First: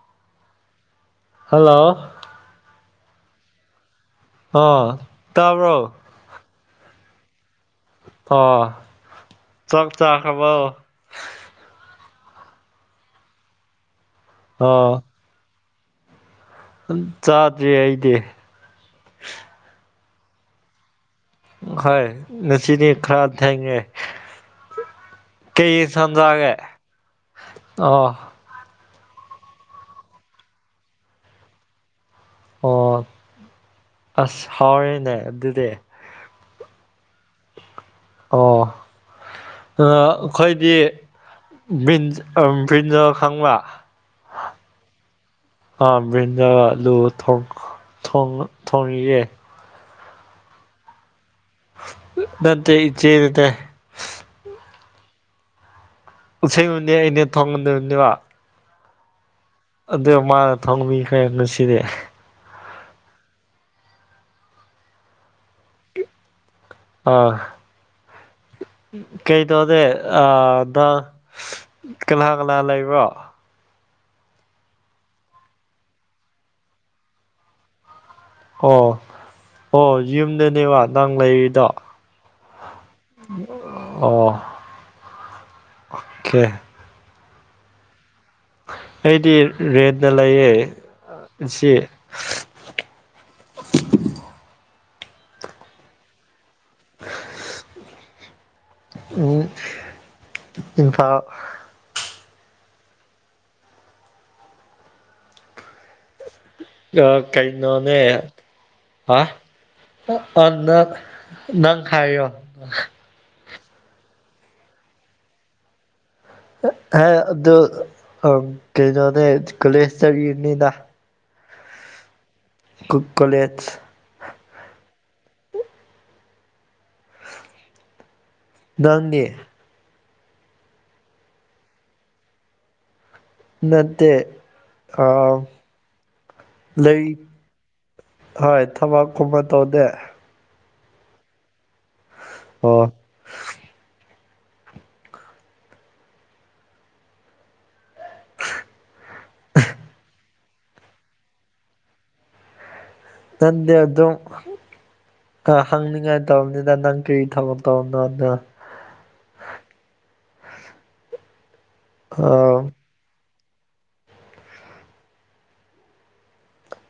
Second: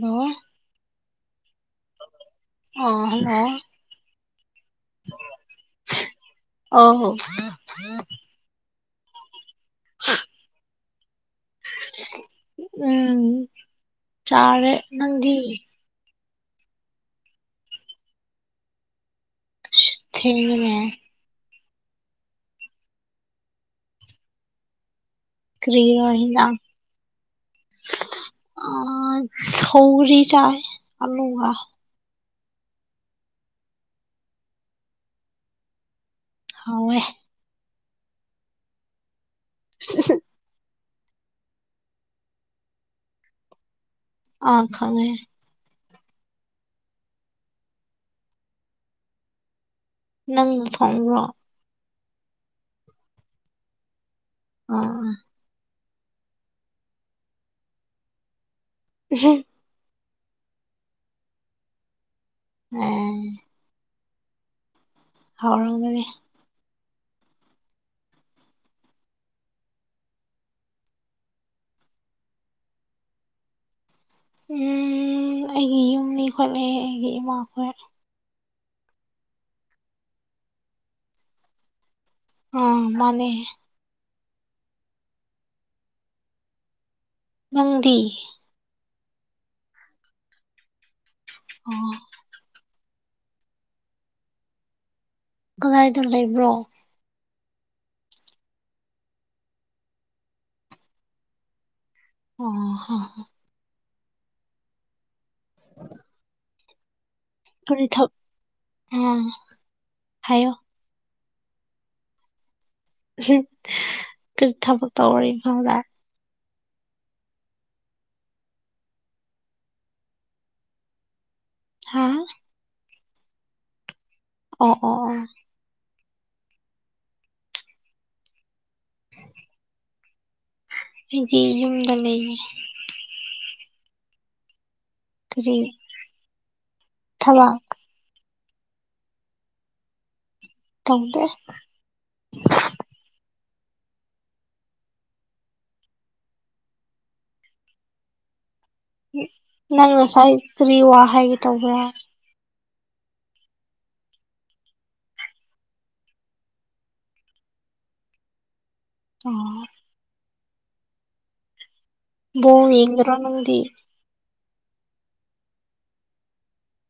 hello hello ꯑꯥ hello ꯑ ꯇꯥꯕ꯭ꯔꯣ ꯑꯧ ꯑ ꯆꯞ ꯆꯥꯛꯈ꯭ꯔꯕ‌ꯣ ꯎꯝ ꯆꯥꯔꯦ ꯑ ꯅꯪꯗꯤ ꯆꯥꯗ꯭ꯔꯤ ꯑꯩꯗꯤ ꯊꯦꯡꯉ‌ꯦꯅꯦ ꯍꯣꯏ ꯅꯁꯤꯗꯤ ꯈꯔꯗ ꯊꯥꯏꯦ ꯀꯩ ꯏꯟꯁ ꯀꯔꯤꯔ ꯖꯥꯒꯦ ꯍꯤꯟꯖꯥꯡ ꯑ ꯑ‌ꯣ ꯑ ꯁꯧꯔꯤ ꯆꯥꯏ ꯑꯂꯨꯉ ꯑꯣ ꯑꯁ ꯍꯥꯎꯔꯦꯅꯦ ꯑꯗꯨꯗꯤ ꯍꯥꯎ ꯑꯦ ꯑꯣ ꯑꯥ ꯑꯩꯈꯣꯏꯗꯤ ꯕꯤꯟ ꯑꯥ ꯕ꯭ꯔꯤꯟ ꯖꯥꯜ ꯈꯪꯕ ꯑ ꯈꯥꯡꯉꯦ ꯑ ꯕ꯭ꯔꯤꯟꯖꯂꯨ ꯊꯣꯡꯉꯌꯦ ꯅꯪꯅꯥ ꯊꯣꯡ ꯑꯣ ꯅꯠꯇꯦ ꯏꯆꯦ ꯅꯠꯇꯦ ꯑ ꯑ ꯑꯁꯦꯡꯕꯥꯗꯤ ꯑꯩꯅ ꯊꯣꯡꯒꯗꯕꯅꯦꯕ ꯎꯝ ꯑꯗꯨ ꯃꯥꯅ ꯊꯪꯕꯤꯈ꯭ꯔꯦ ꯉꯁꯤꯗꯤ ꯎꯝ ꯍꯥꯎꯔꯝꯒꯅꯤ ꯑꯥ ꯀꯩꯩꯅꯣꯅꯦ ꯑ ꯀꯂꯥ ꯀꯂꯥ ꯂꯩꯕ꯭ꯔꯣ ꯎꯝ ꯑꯩꯒꯤ ꯌꯨꯝꯅꯤ ꯈꯣꯠꯂꯦ ꯑꯩꯒꯤ ꯏꯃꯥꯈꯣ ꯑꯣ ꯑꯣ ꯌꯨꯝꯗꯅꯦꯕ ꯅꯪ ꯂꯩꯔꯤꯗꯣ ꯑꯥ ꯃꯥꯅꯦ ꯑꯣ ꯑꯣꯀꯦ ꯅꯪꯗꯤ ꯑꯩꯗꯤ ꯔꯦꯠꯅ ꯂꯩꯌꯦꯦ ꯁꯤ ꯑꯣ ꯀꯗꯥꯥꯏꯗ ꯂꯩꯕ꯭ꯔꯣ [inaudible] ꯎꯝ ꯏꯝꯐꯥ ꯑꯣ ꯍ ꯑ ꯀꯔꯤ ꯀꯩꯅꯩꯅꯣꯅꯦ ꯊꯕꯛ ꯑꯥ ꯍꯥꯏꯌꯣ ꯑꯅ ꯅꯪ ꯍꯥꯏꯥꯏꯌꯣ ꯀꯔꯤꯊ ꯄꯠꯇ ꯋꯥꯔꯤ ꯐꯥꯎꯗꯥ ꯑꯗꯨ ꯀꯩꯅꯣꯅꯦ ꯀꯂꯦꯁ ꯆꯔꯤꯅꯤꯅ ꯍꯥꯥ ꯀꯨꯀꯂꯦꯠ ꯑꯣ ꯑꯣ ꯑꯣ ꯉꯥꯡꯒꯦ ꯗꯒꯤ ꯌꯨꯝꯗ ꯂꯩ ꯅꯠꯇ ꯑ ꯀꯔꯤ ꯂꯩ ꯊꯕꯛ ꯍꯣꯏ ꯊꯕꯛ ꯀꯨꯝꯕ ꯇꯧꯗꯦ ꯊꯧꯦ ꯑꯣ ꯅꯪꯅꯁꯥꯏ ꯀꯔꯤ ꯋꯥ ꯍꯥꯏꯒꯦ ꯇꯧꯕ꯭ꯔꯥ ꯇꯗꯦ ꯑꯗꯨ ꯑꯗꯨꯝ ꯑ ꯍꯪꯅꯤꯡꯉꯥꯏ ꯇꯧꯔꯅꯤꯗ ꯅꯪ ꯀꯔꯤ ꯊꯕꯛꯛꯇꯧꯅꯣꯗ ꯑꯣ ꯑꯥ ꯌꯦꯡꯖꯔꯣ ꯅꯗꯤ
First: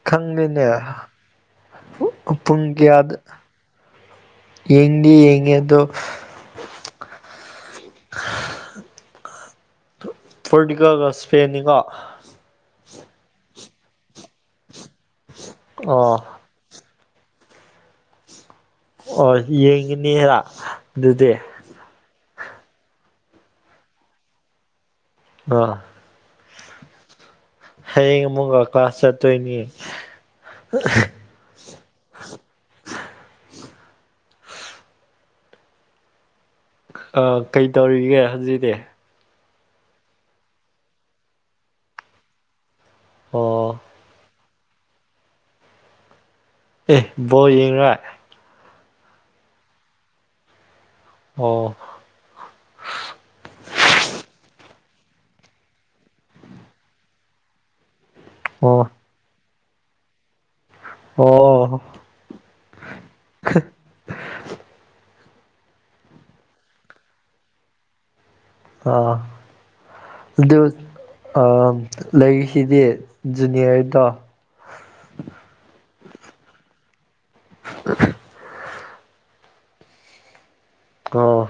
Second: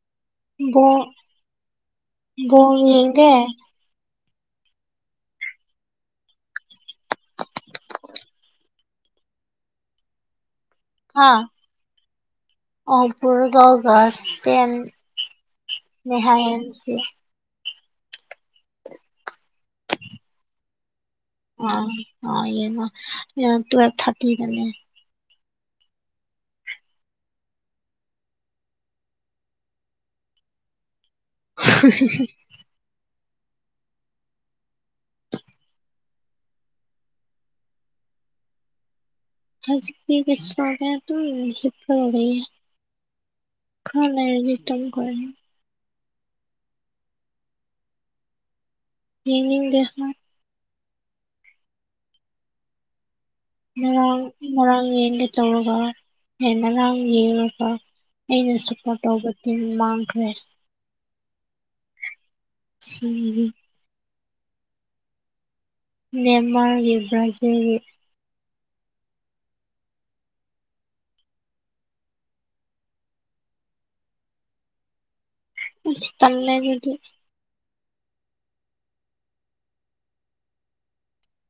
ꯈꯪꯉꯅꯦ ꯕꯣꯜ ꯄꯨꯡ ꯕꯣꯜ ꯀꯌꯥꯗ ꯌꯦꯡꯗꯦ ꯌꯦꯡꯗꯤ ꯌꯦꯡꯉꯦꯗꯣ ꯄꯣꯔꯇꯨꯒꯜꯒ ꯁꯄꯦꯟꯅꯤꯀꯣ ꯑꯄꯨꯔꯒꯥꯎꯒꯁ ꯄꯦꯟ ꯑꯣ ꯅꯦꯍꯥꯏꯁꯤ ꯑꯣ ꯌꯦꯡꯉꯅꯤꯔ ꯑꯗꯨꯗꯤ ꯑ ꯇꯨꯋꯜ ꯊꯥꯔꯇꯤꯗꯦ ꯑꯥ ꯍꯌꯦꯡ ꯑꯃꯨ ꯀ꯭ꯂꯥꯁ ꯆꯠꯇꯣꯏꯅꯤ [unintelligible] ꯑ ꯀꯩ ꯇꯧꯔꯤꯒꯦ ꯍꯧꯖꯤꯛꯗꯤ ꯍꯖꯤꯛꯇꯤ ꯀꯩꯁꯨ ꯇꯧꯗꯦ ꯑꯗꯨꯝ ꯍꯤꯞꯄꯒ ꯂꯩꯌꯦ ꯑꯣ ꯈ ꯂꯩꯔꯗꯤ ꯇꯨꯝꯒꯔꯅꯤ ꯑꯦ ꯕꯣꯜ ꯌꯦꯡꯒꯤꯔ ꯌꯦꯡꯅꯤꯡꯗꯦ ꯃꯥꯏ ꯑꯣ ꯉꯔꯥꯡ ꯉꯔꯥꯡ ꯌꯦꯟꯒꯦ ꯇꯧꯔꯒ ꯉꯔꯥꯡ ꯌꯦꯡꯉꯒ ꯑꯩꯅ ꯑꯣ ꯁꯄꯔꯣꯠ ꯇꯧꯕ ꯇꯤꯝ ꯃꯥꯡꯈ꯭ꯔꯦ ꯑꯣ ꯎꯝ [inaudible] ꯅꯦꯃꯥꯔꯒꯤ ꯕꯔꯥꯖꯤꯜꯒꯤ ꯑꯥ ꯑꯗꯨ ꯑ ꯂꯩꯔꯤꯁꯤꯗꯤ ꯖꯨꯅꯤꯌꯔꯗꯣ ꯏꯁ ꯇꯜꯂꯩ ꯑꯗꯨꯗꯤ [unintelligible] ꯑ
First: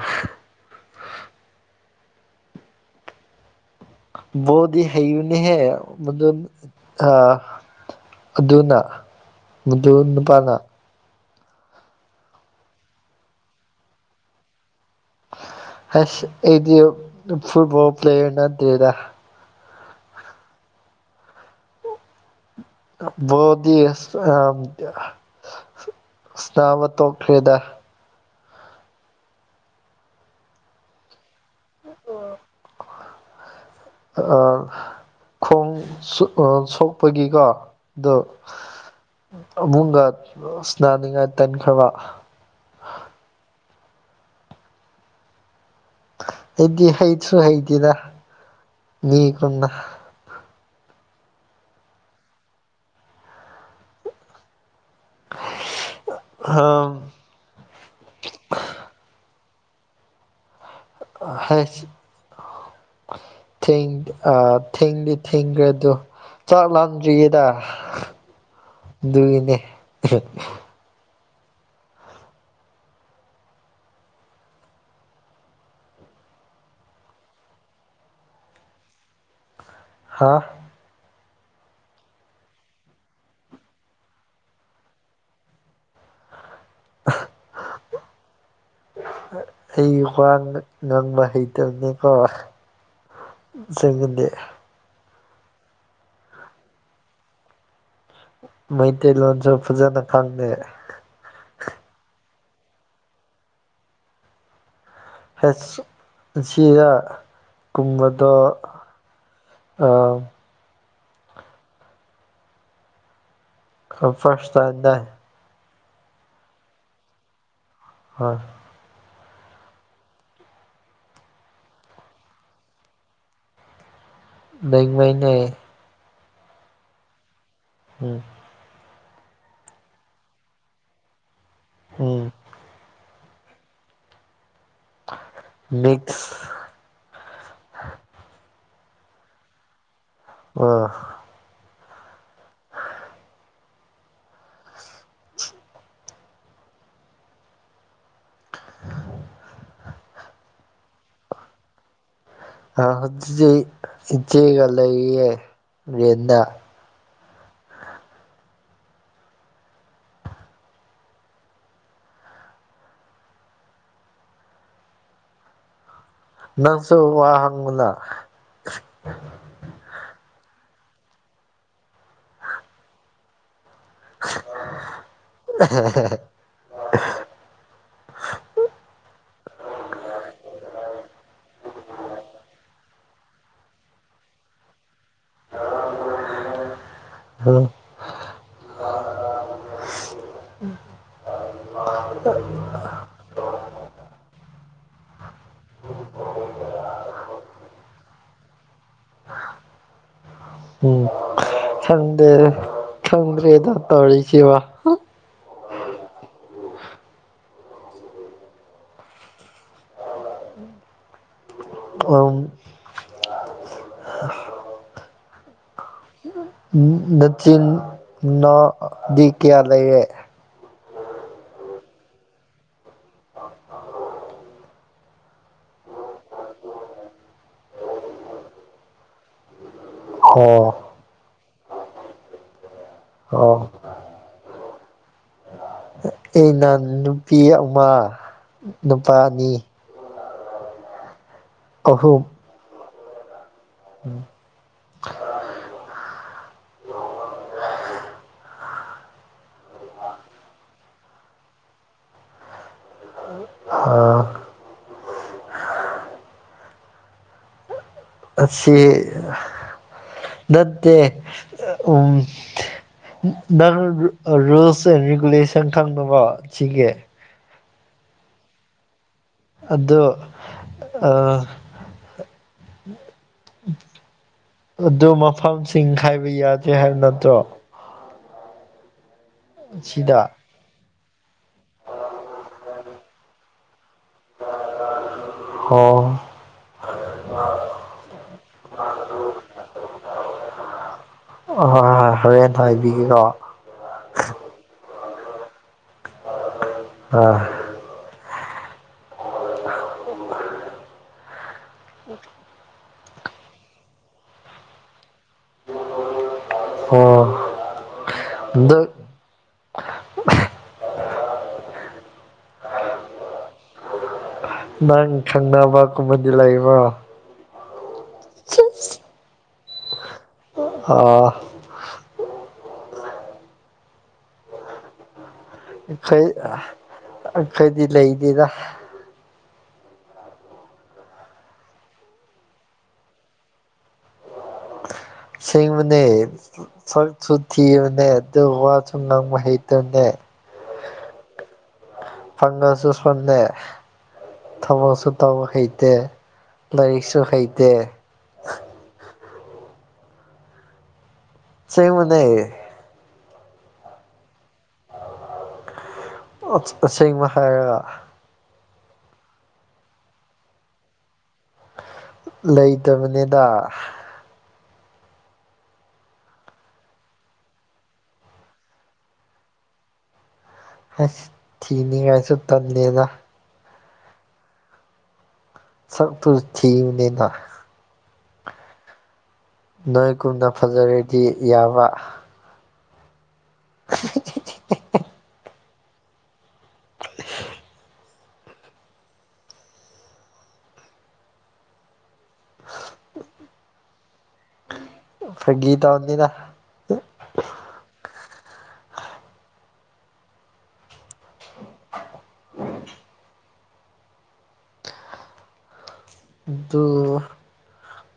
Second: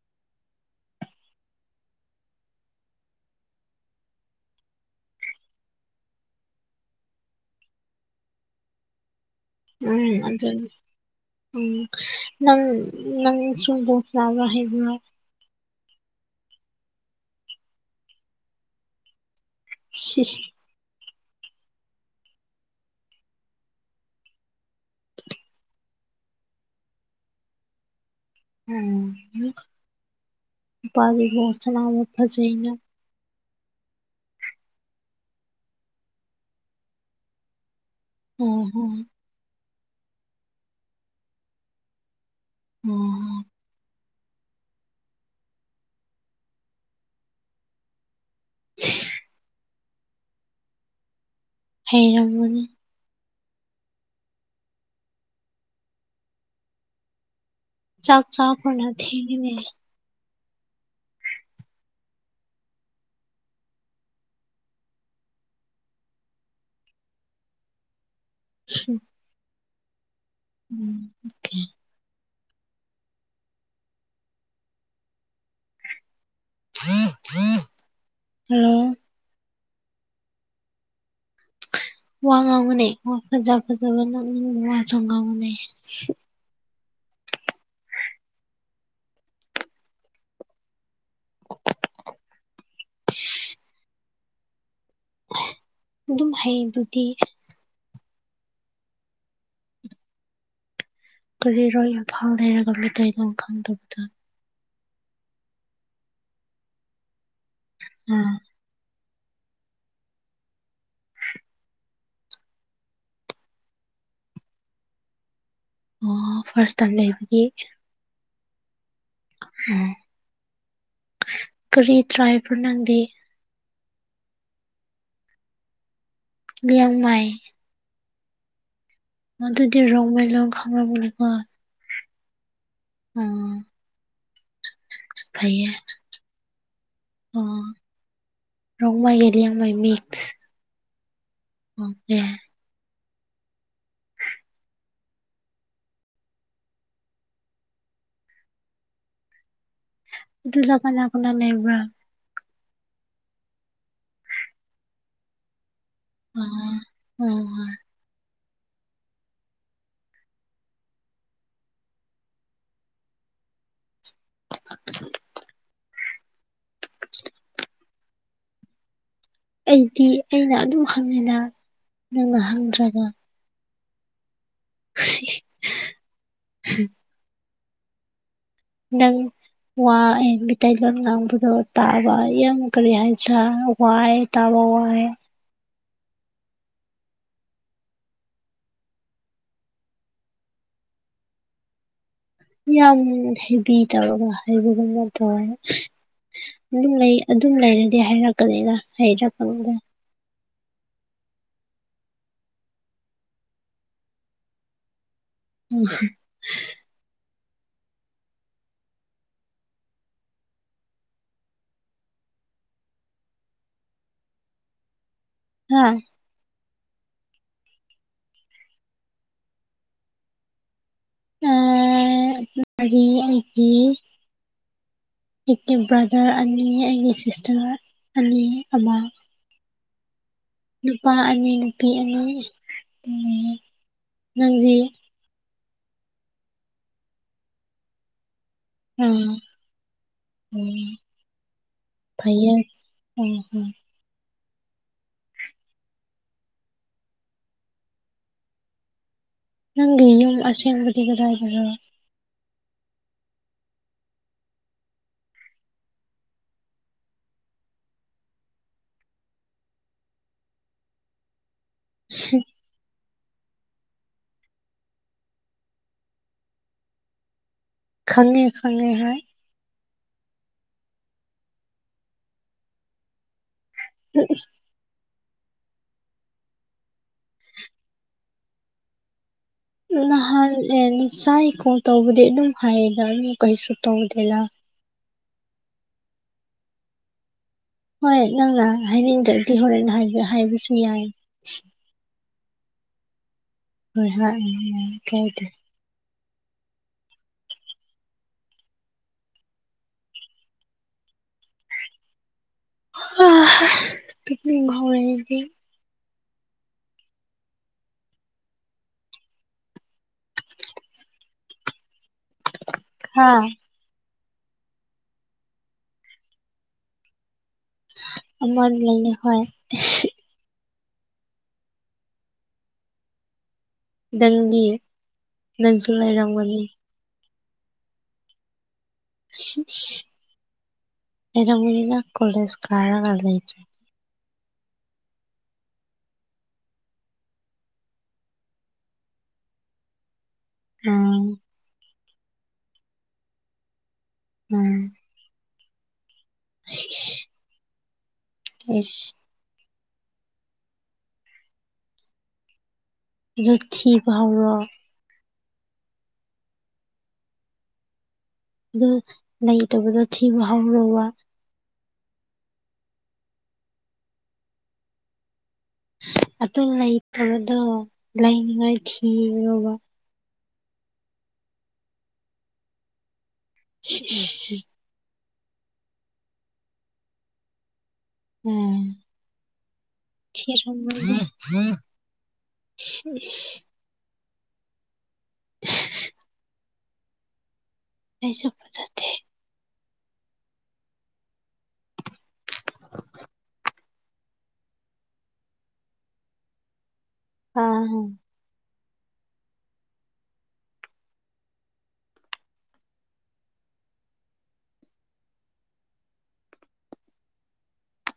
ꯕꯣꯜꯗꯤ ꯍꯩꯕꯅꯤꯍꯦ ꯃꯗꯨ ꯑ ꯑꯗꯨꯅ ꯃꯗꯨ ꯎꯝ ꯅꯨꯄꯥꯅ ꯑꯗꯨꯅꯤ [unintelligible] ꯑꯁ ꯑꯩꯗꯤ ꯐꯨꯠꯕꯣꯜ ꯄ꯭ꯂꯦꯌꯔ ꯅꯠꯇꯦꯗ ꯁꯤ ꯁꯤ [unintelligible] ꯏꯁꯅꯥꯕ ꯇꯣꯛꯈꯔꯦꯗ [unintelligible] ꯑ ꯈꯣꯡ ꯁꯣꯛ ꯑ ꯁꯣꯛꯄꯒꯤꯀꯣ ꯑꯗꯣ ꯎꯝ ꯍꯝ ꯑꯝꯃꯨꯡꯒ ꯁꯅꯥꯅꯤꯡꯉꯥꯏ ꯇꯟꯈ꯭ꯔꯕ ꯎꯝ ꯑꯩꯗꯤ ꯍꯩꯁꯨ ꯍꯩꯇꯦꯗ ꯃꯤ ꯄꯨꯟꯕ ꯍꯩꯔꯝꯒꯅꯤ [unintelligible] ꯆꯥꯛ ꯆꯥꯛꯄꯅ ꯊꯦꯡꯉꯤꯅꯦ [unintelligible] ꯊꯦꯡ ꯑ ꯊꯦꯡꯗꯤ ꯊꯦꯡꯒꯔꯦ ꯑꯗꯨ ꯆꯥꯛ ꯂꯥꯝꯗ꯭ꯔꯤꯌꯦꯗ ꯑꯗꯨꯒꯤꯅꯦ [unintelligible] [unintelligible] ꯍꯥ [unintelligible] [unintelligible] [unintelligible] ꯉꯥꯡꯕ ꯍꯩꯇꯝꯅꯦꯀꯣ ꯑꯁꯦꯡꯕꯗꯤ ꯑꯗꯨꯝ ꯍꯩꯗꯨꯗꯤ ꯃꯩꯇꯩ ꯂꯣꯟꯁꯨ ꯐꯖꯅ ꯈꯪꯗꯦ ꯀꯔꯤꯔꯣ ꯏꯝꯐꯥꯜ ꯂꯩꯔꯒ ꯃꯇꯩꯩꯂꯣꯟ ꯈꯪꯗꯕꯗꯨ ꯍꯁ ꯁꯤꯗ ꯀꯨꯝꯕꯗꯣ ꯑꯥ ꯑꯝ [unintelligible] ꯑꯣ ꯐꯥꯔꯁ ꯇꯥꯏꯝ ꯂꯩꯕꯒꯤ ꯍ ꯑ ꯀꯔꯤ ꯇ꯭ꯔꯥꯏꯞꯔꯥ ꯅꯪꯗꯤ ꯚꯦꯡꯋꯦꯅꯦ ꯂꯤꯌꯥꯡꯃꯥꯏ ꯎꯝ ꯃꯗꯨꯗꯤ ꯔꯣꯡꯃꯩ ꯂꯣꯟ ꯈꯪꯂꯝꯔꯣꯏꯀꯣ ꯎꯝ ꯎꯝ ꯐꯩꯌꯦ ꯃꯤꯛꯁ ꯑꯣ ꯔꯣꯡꯃꯩꯒꯤꯗꯤ [unintelligible] ꯌꯥꯝ ꯃꯥꯏꯃꯤ ꯑꯥ ꯑꯣꯀꯦ ꯗꯨꯅ ꯀꯅꯥ ꯀꯅꯥ ꯅꯩꯕ꯭ꯔꯥ ꯑ ꯑꯗꯨꯗꯤ ꯏꯆꯦꯒ ꯂꯩꯔꯤꯌꯦ ꯔꯦꯟꯗ ꯑꯣ ꯑꯣ [unintelligible] [inaudible] ꯅꯪꯁꯨ ꯋꯥ ꯍꯪꯉꯨꯅꯥ ꯑꯩꯗꯤ ꯑꯩꯅ ꯑꯗꯨꯝ ꯍꯪꯉꯤꯅ ꯅꯪꯅ ꯍꯪꯗ꯭ꯔꯒ ꯁꯤ ꯑꯍꯥꯍꯥ ꯅꯪ ꯋꯥ ꯑꯩ ꯃꯤꯇꯩꯂꯣꯟ ꯉꯥꯡꯕꯗꯣ ꯇꯥꯕ ꯌꯥꯝ ꯀꯔꯤ ꯍꯥꯏꯁꯤꯔꯥ ꯋꯥꯏ ꯇꯥꯕ [unintelligible] ꯋꯥꯏꯌꯣ ꯍꯜꯂꯣ [inaudible] ꯌꯥꯝ ꯍꯦꯚꯤ ꯇꯧꯔꯒ ꯍꯥꯏꯕꯒꯨꯝꯅ ꯇꯧꯔꯥꯏ ꯗꯨꯝ ꯂꯩ ꯑꯗꯨꯝ ꯂꯩꯔꯗꯤ ꯍꯥꯏꯔꯛꯀꯅꯤꯗ ꯍꯥꯏꯔꯛꯄ [unintelligible] ꯎꯝ ꯈꯪꯗꯦꯗ ꯈꯪꯗ꯭ꯔꯦꯗ ꯇꯧꯔꯤꯁꯤꯕꯣ ꯍ ꯎ [inaudible] ꯑꯥꯎꯟ ꯍꯥ ꯗꯆꯤꯟ ꯅꯣ ꯗꯤ ꯀꯤꯌꯥ ꯂꯩꯔꯦ ꯑ [unintelligible] ꯃꯔꯤ ꯑꯩꯗꯤ ꯑꯩꯀꯤ ꯕ꯭ꯔꯥꯗꯔ ꯑꯅꯤ ꯑꯩꯒꯤ ꯁꯤꯁꯇꯔ ꯑꯅꯤ ꯑꯃ ꯑꯣ ꯅꯨꯄꯥ ꯑꯅꯤ ꯅꯨꯄꯤ ꯑꯅꯤ ꯂꯩꯌꯦ ꯑꯣ ꯅꯪꯗꯤ ꯑꯩꯅ ꯅꯨꯄꯤ ꯑꯃ ꯑ ꯅꯨꯄꯥ ꯑꯅꯤ ꯎꯝ ꯐꯩꯌꯦ ꯎꯝ ꯎꯝ ꯎꯝ ꯅꯪꯒꯤ ꯌꯨꯝ ꯑꯁꯦꯡꯕꯗꯤ ꯀꯗꯥꯏꯗꯅꯣ ꯍꯥ ꯑꯁꯤ ꯅꯠꯇꯦ ꯎꯝ ꯁꯤ ꯅꯪꯔ ꯔꯨꯜꯁ ꯑꯦꯟ ꯔꯤꯒꯨꯂꯦꯁꯟ ꯈꯪꯉꯕꯣ ꯁꯤꯒꯤ ꯈꯪꯉꯦ ꯈꯪꯉꯦ ꯍꯥꯏ ꯑꯗꯣ ꯑ ꯑꯗꯨ ꯃꯐꯝꯁꯤꯡ ꯍꯥꯏꯕ ꯌꯥꯗꯦ ꯍꯥꯏꯕ ꯅꯠꯇ꯭ꯔꯣ ꯁꯤꯗ ꯅꯍꯥꯟ ꯑꯦꯅꯤ ꯁꯥꯏ ꯀꯣꯜ ꯇꯧꯕꯗꯤ ꯑꯗꯨꯝ ꯍꯥꯏꯌꯦꯗ ꯑꯃꯨꯛ ꯀꯩꯁꯨ ꯇꯧꯗꯦꯗ ꯍꯣ ꯍꯣꯏ ꯅꯪꯔ ꯍꯥꯏꯅꯤꯡꯗ꯭ꯔꯗꯤ ꯍꯣꯔꯦꯟ ꯍꯥꯏꯒꯦ ꯍꯥꯏꯕꯁꯨ ꯌꯥꯏ [unintelligible] ꯍꯣꯏ ꯍꯣꯍꯣ ꯍꯣꯔꯦꯟ ꯍꯥꯏꯕꯤꯒꯦꯀꯣ ꯍꯣꯏ ꯍꯥꯏ ꯏ ꯀꯥꯏꯗꯦ ꯑ ꯑ ꯍ [unintelligible] ꯑꯣ ꯑꯗ [unintelligible] ꯍꯥꯥ [unintelligible] ꯅꯪ ꯈꯪꯅꯕ ꯀꯨꯝꯕꯗꯤ ꯂꯩꯕ꯭ꯔꯣ ꯑꯃ ꯂꯩꯌꯦ ꯍꯣꯏ ꯑ [unintelligible] ꯅꯪꯗꯤ ꯑꯩꯈꯣꯏ ꯅꯪꯁꯨꯂꯩꯔꯝꯒꯅꯤ ꯑꯩꯈꯣꯏꯗꯤ ꯂꯩꯗꯦꯗ [unintelligible] ꯑꯦꯔ ꯃꯅꯤꯅ ꯀꯣꯂꯦꯖ ꯀꯥꯔꯒ ꯂꯩ [unintelligible] ꯁꯤꯡꯕꯅꯦ ꯁꯛꯁꯨ ꯊꯤꯕꯅꯦ ꯑꯗꯨꯒ ꯋꯥꯁꯨ ꯉꯪꯕ ꯍꯩꯇꯕꯅꯦ ꯑꯝ [unintelligible] ꯐꯪꯉꯁꯨ ꯁꯣꯟꯅꯦ [unintelligible] ꯎꯝ ꯊꯕꯛꯁꯨ ꯇꯧꯕ ꯍꯩꯇꯦ ꯂꯥꯏꯔꯤꯛꯁꯨ ꯍꯩꯇꯦ ꯏꯁꯁ [unintelligible] ꯁꯦꯡꯃꯅꯦ ꯑꯗꯨꯠ ꯊꯤ [unintelligible] ꯄꯥꯥꯎꯔꯣ ꯑ [unintelligible] ꯑꯁꯦꯡꯕ ꯍꯥꯏꯔꯒ ꯑꯣ ꯂꯩꯇꯕꯗ ꯊꯤꯕ ꯍꯧꯔꯣꯕ ꯂꯩꯇꯕꯅꯤꯗ ꯑꯗꯨ ꯂꯩꯇꯕꯗꯣ ꯂꯩꯅꯤꯡꯉꯥꯏ ꯊꯤꯌꯣꯕ ꯑꯁ ꯊꯤꯅꯤꯉꯥꯏꯁꯨ ꯇꯜꯂꯦꯗ [unintelligible] ꯁ ꯇꯨ ꯊꯤꯕꯅꯦꯅ ꯎꯝ ꯅꯣꯏꯒꯨꯝꯅ ꯊꯤꯔꯝꯃꯣꯏꯗ ꯐꯖꯔꯗꯤ ꯌꯥꯕ [unintelligible] [unintelligible] [unintelligible] [inaudible] ꯑꯩꯁꯨ [unintelligible] ꯖꯗꯦ ꯐ ꯒꯤꯇꯧ ꯅꯤꯗ ꯑꯥꯝ [unintelligible] ꯥꯇꯨ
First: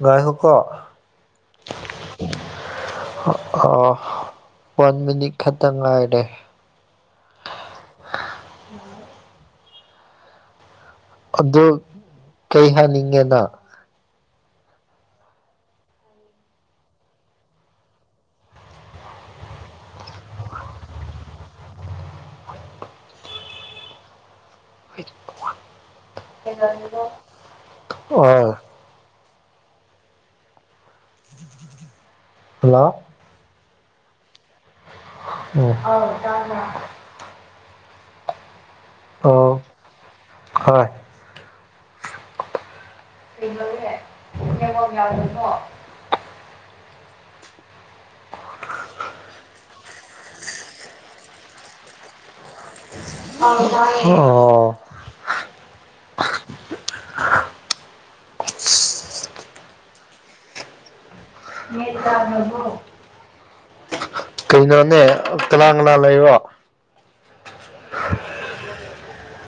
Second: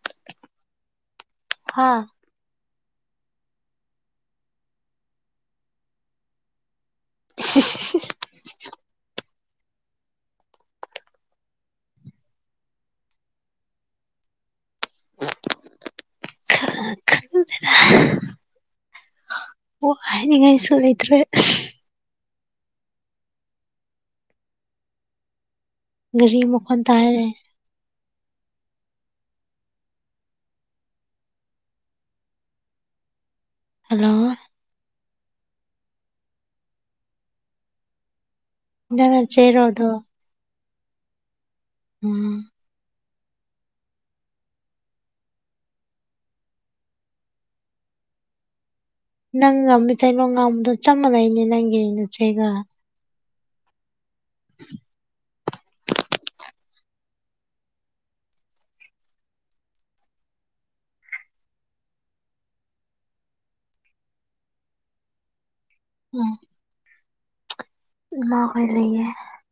ꯍꯥꯏ ꯍꯣꯛ ꯀꯣ ꯍꯥ ꯑꯣ ꯑ ꯑ ꯋꯥꯟ ꯃꯤꯅꯤꯠ ꯈꯠꯇꯪ ꯉꯥꯏꯔꯦ [unintelligible] [inaudible] ꯑꯗꯨ ꯀꯩ ꯍꯥꯏꯅꯤꯡꯉꯦꯅ [unintelligible] ꯈꯔ [unintelligible] [unintelligible] ꯋꯥ ꯍꯥꯏꯅꯤꯡꯉꯥꯏꯁꯨ ꯂꯩꯇ꯭ꯔꯦ ꯒꯔꯤ ꯃꯈꯣꯟ ꯇꯥꯔꯦ [unintelligible] ꯑꯣ ꯍꯜꯂꯣ ꯍꯜꯂꯣ ꯎꯝ ꯅꯪꯅꯆꯦꯔꯣ ꯑꯣ ꯑꯗꯨꯣ ꯍꯣꯏ ꯎꯝ [unintelligible] ꯅꯪ ꯉꯝꯃꯤ ꯇꯩꯅꯣ [unintelligible] ꯉꯝꯕꯗꯣ ꯆꯞ ꯃꯥꯟꯅꯩꯅꯦ ꯅꯪꯒꯤ ꯅꯆꯩꯒ ꯑꯣ [unintelligible] ꯀꯩꯅꯣꯅꯦ ꯀꯅꯥ ꯀꯅꯥ ꯂꯩꯕꯣ ꯃꯥ ꯑꯣꯏ [unintelligible] ꯌꯦ